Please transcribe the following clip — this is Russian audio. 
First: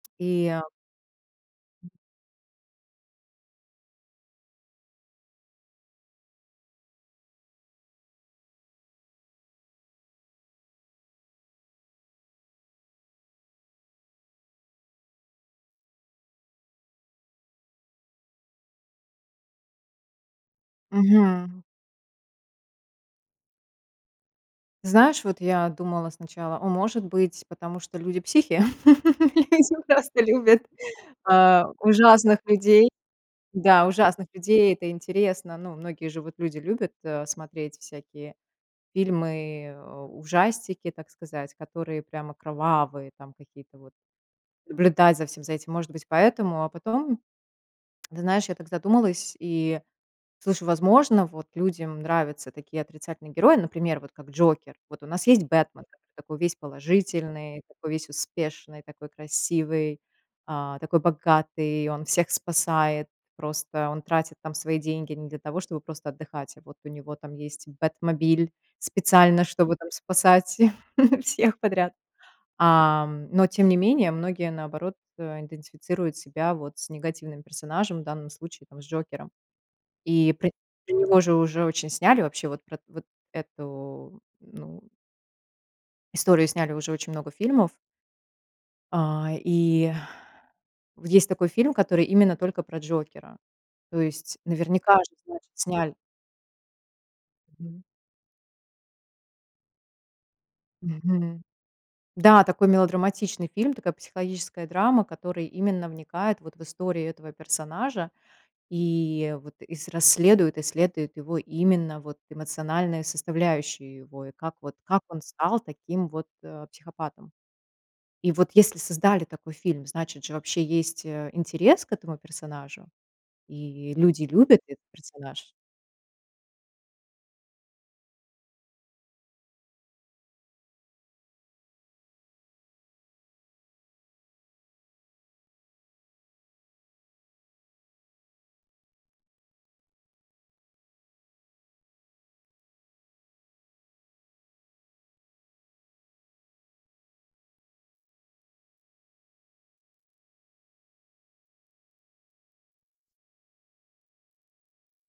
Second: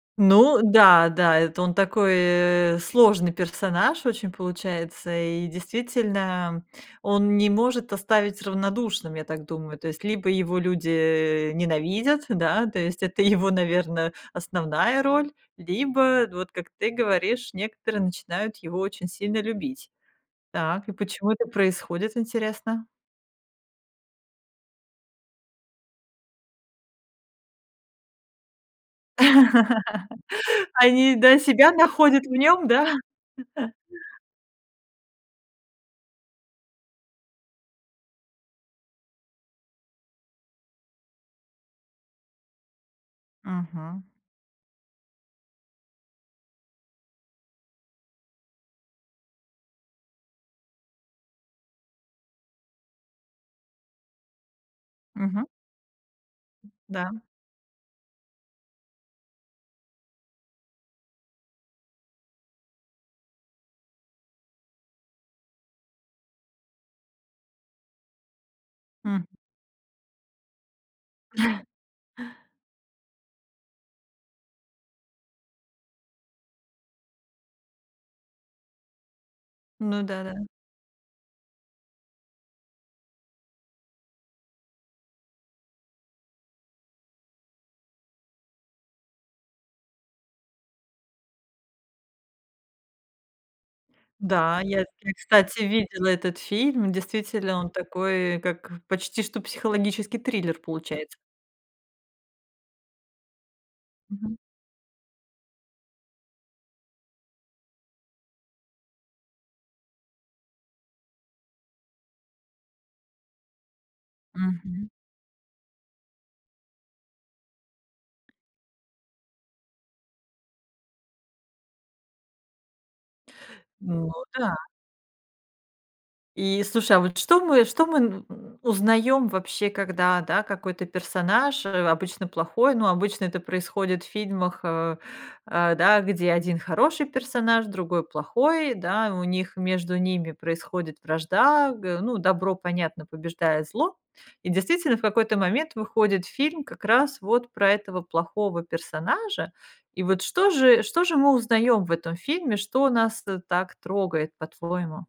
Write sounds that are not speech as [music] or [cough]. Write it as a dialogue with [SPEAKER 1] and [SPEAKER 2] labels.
[SPEAKER 1] И
[SPEAKER 2] Ну
[SPEAKER 1] а
[SPEAKER 2] да, да, это он такой, э, сложный персонаж очень получается, и, действительно, он не может оставить равнодушным, я так думаю. То есть, либо его люди, э, ненавидят, да, то есть, это его, наверно, основная роль, либо вот, как ты говоришь, некоторые начинают его очень сильно любить. Так, и почему это
[SPEAKER 1] Мгм.
[SPEAKER 2] происходит, интересно?
[SPEAKER 1] Знаешь, вот я думала сначала: о, может быть, потому что люди психи? [laughs] Люди просто любят,
[SPEAKER 2] [laughs] Они, да,
[SPEAKER 1] а,
[SPEAKER 2] себя находят в
[SPEAKER 1] ужасных
[SPEAKER 2] нём, да?
[SPEAKER 1] людей
[SPEAKER 2] [chuckles]
[SPEAKER 1] Да, ужасных людей. Это интересно. Ну, многие же вот люди любят, а, смотреть всякие фильмы, э, ужастики, так сказать, которые прямо кровавые там какие-то вот.
[SPEAKER 2] Мгм.
[SPEAKER 1] Наблюдать за всем за этим, может быть, поэтому. А потом, [tsk] ты знаешь, я так задумалась и слышу, возможно, вот людям нравятся такие отрицательные герои, например, вот как Джокер. Вот у нас есть
[SPEAKER 2] Мгм.
[SPEAKER 1] Бэтмен, так такой весь
[SPEAKER 2] Да.
[SPEAKER 1] положительный, такой весь успешный, такой красивый, а, такой богатый, он всех спасает. Просто он тратит там свои деньги не для того, чтобы просто отдыхать. А вот у него там есть бэтмобиль,
[SPEAKER 2] М.
[SPEAKER 1] специально, чтобы там спасать [chuckles] всех
[SPEAKER 2] [chuckles]
[SPEAKER 1] подряд. А, м. Но, тем не менее, многие, наоборот, э, идентифицируют себя вот с негативным персонажем, в данном случае, там, с Джокером.
[SPEAKER 2] Ну да,
[SPEAKER 1] И
[SPEAKER 2] да.
[SPEAKER 1] про про него же уже очень сняли, вообще вот про вот эту, ну историю сняли уже очень много фильмов. А и Вот есть такой фильм, который именно только про Джокера. То есть,
[SPEAKER 2] Да, я
[SPEAKER 1] наверняка,
[SPEAKER 2] я,
[SPEAKER 1] что, значит,
[SPEAKER 2] кстати,
[SPEAKER 1] сняли.
[SPEAKER 2] видела этот фильм, действительно, он такой, как, почти что психологический триллер, получается.
[SPEAKER 1] Мгм, да. Такой мелодраматичный фильм, такая
[SPEAKER 2] Мгм.
[SPEAKER 1] психологическая драма, который именно вникает вот в историю этого персонажа, и вот, и с расследует, исследует его именно вот эмоциональные составляющие его, и как вот,
[SPEAKER 2] Мгм.
[SPEAKER 1] как он стал таким вот, э, психопатом. И вот если создали такой фильм, значит же, вообще есть, э, интерес к этому персонажу, и
[SPEAKER 2] Ну
[SPEAKER 1] люди
[SPEAKER 2] да.
[SPEAKER 1] любят этот персонаж.
[SPEAKER 2] И, слушай, а вот что мы, что мы н узнаём вообще, когда, да, какой-то персонаж, э, обычно плохой, ну, обычно это происходит в фильмах, э, э, да, где один хороший персонаж, другой плохой, да, у них между ними происходит вражда г Ну, добро, понятно, побеждает зло. И, действительно, в какой-то момент выходит фильм как раз вот про этого плохого персонажа. И вот что же, что же мы узнаём в этом фильме, что нас, э, так трогает по-твоему?